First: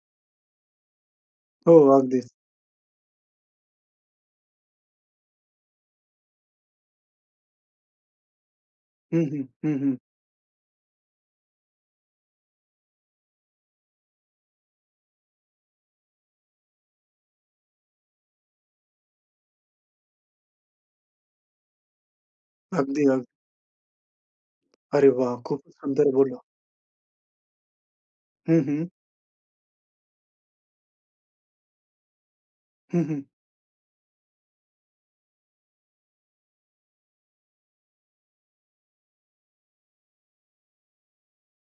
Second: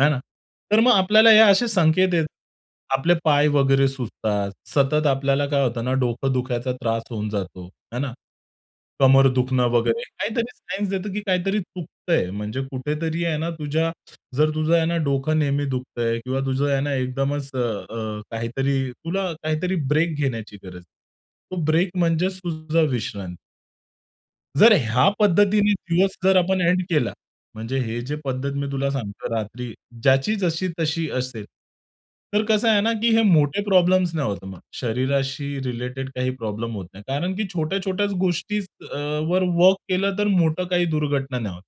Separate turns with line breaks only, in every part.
आहे ना. तर मग आपल्याला हे असे
हो
संकेत आहेत.
अगदीच.
आपले पाय वगैरे सुजतात. सतत आपल्याला काय होतं ना डोकं दुखायचा त्रास होऊन जातो, आहे ना?
हं,
कमर
हं,
दुखणं
हं, हं.
वगैरे काहीतरी सायन्स देतो की काहीतरी चुकतंय. म्हणजे कुठेतरी आहे ना तुझ्या जर तुझं आहे ना डोकं नेहमी दुखतंय किंवा तुझं आहे ना एकदमच अ, अ, काहीतरी तुला काहीतरी ब्रेक घेण्याची गरज आहे. तो ब्रेक म्हणजेच तुझी
अगदी, अगदी.
विश्रांती. जर ह्या
अरे वाह! खूप
पद्धतीने
सुंदर
दिवस जर
बोललात.
आपण एंड केला. म्हणजे हे जे पद्धत
हं,
मी
हं.
तुला सांगतो रात्री, ज्याची जशी-तशी असेल, तर कसं आहे ना
हं,
की
हं.
हे मोठे प्रॉब्लेम्स नाही होत मग. शरीराशी रिलेटेड काही प्रॉब्लेम होत नाही. कारण की छोट्या-छोट्याच गोष्टीच अ, वर वर्क केलं तर मोठं काही दुर्घटना नाही होत.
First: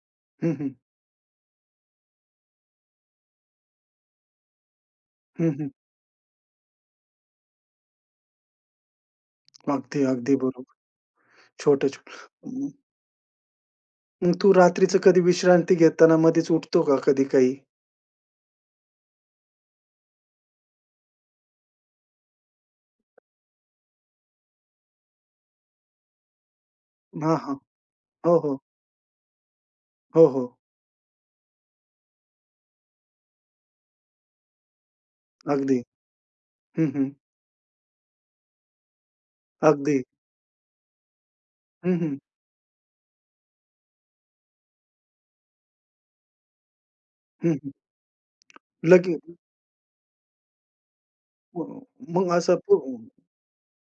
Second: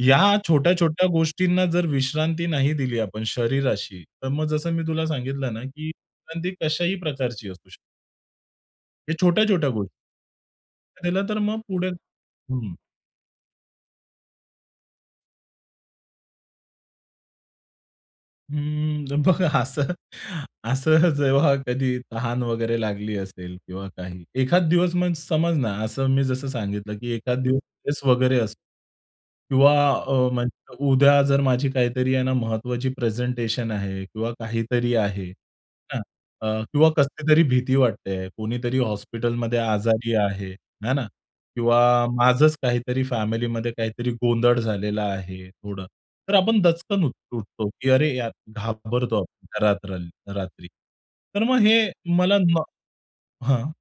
या
हं, हं.
छोट्या-छोट्या गोष्टींना जर विश्रांती नाही दिली आपण शरीराशी तर मग जसं मी तुला
हं,
सांगितलं ना
हं.
की विश्रांती कशाही प्रकारची असू शकते. हे छोट्या-छोट्या गोष्टी.
अगदी, अगदी बरोबर.
दिलं तर मग पुढे
छोटे-छोटे. अं
हं.
मग तू रात्रीचं कधी विश्रांती घेताना मध्येच उठतो का, कधी काही?
हं. बघा असं, असं जेव्हा कधी तहान वगैरे लागली असेल किंवा काही एखादं दिवस म्हणजे समज ना असं मी जसं सांगितलं की
हां,
एखादं
हां.
दिवस स्ट्रेस
हो,
वगैरे
हो.
असतो. किंवा अ,
हो, हो.
म्हणजे उद्या जर माझी काहीतरी आहे ना महत्वाची प्रेझेंटेशन आहे किंवा काहीतरी आहे.
अगदी.
आहे ना? अ, किंवा
हं, हं.
कसली तरी भीती वाटते आहे. कुणीतरी हॉस्पिटलमध्ये
अगदी.
आजारी आहे, आहे ना? किंवा
हं, हं.
माझचं काहीतरी फॅमिलीमध्ये काहीतरी गोंधळ झालेलं आहे थोडं. तर आपण दचकन
हं,
उठतो
हं.
की अरे यार,
लागली
घाबरतो
होती.
आपण, घरात राहायला रात्री. तर मग
मग
हे
मग
मला
असं
म
ब
हां.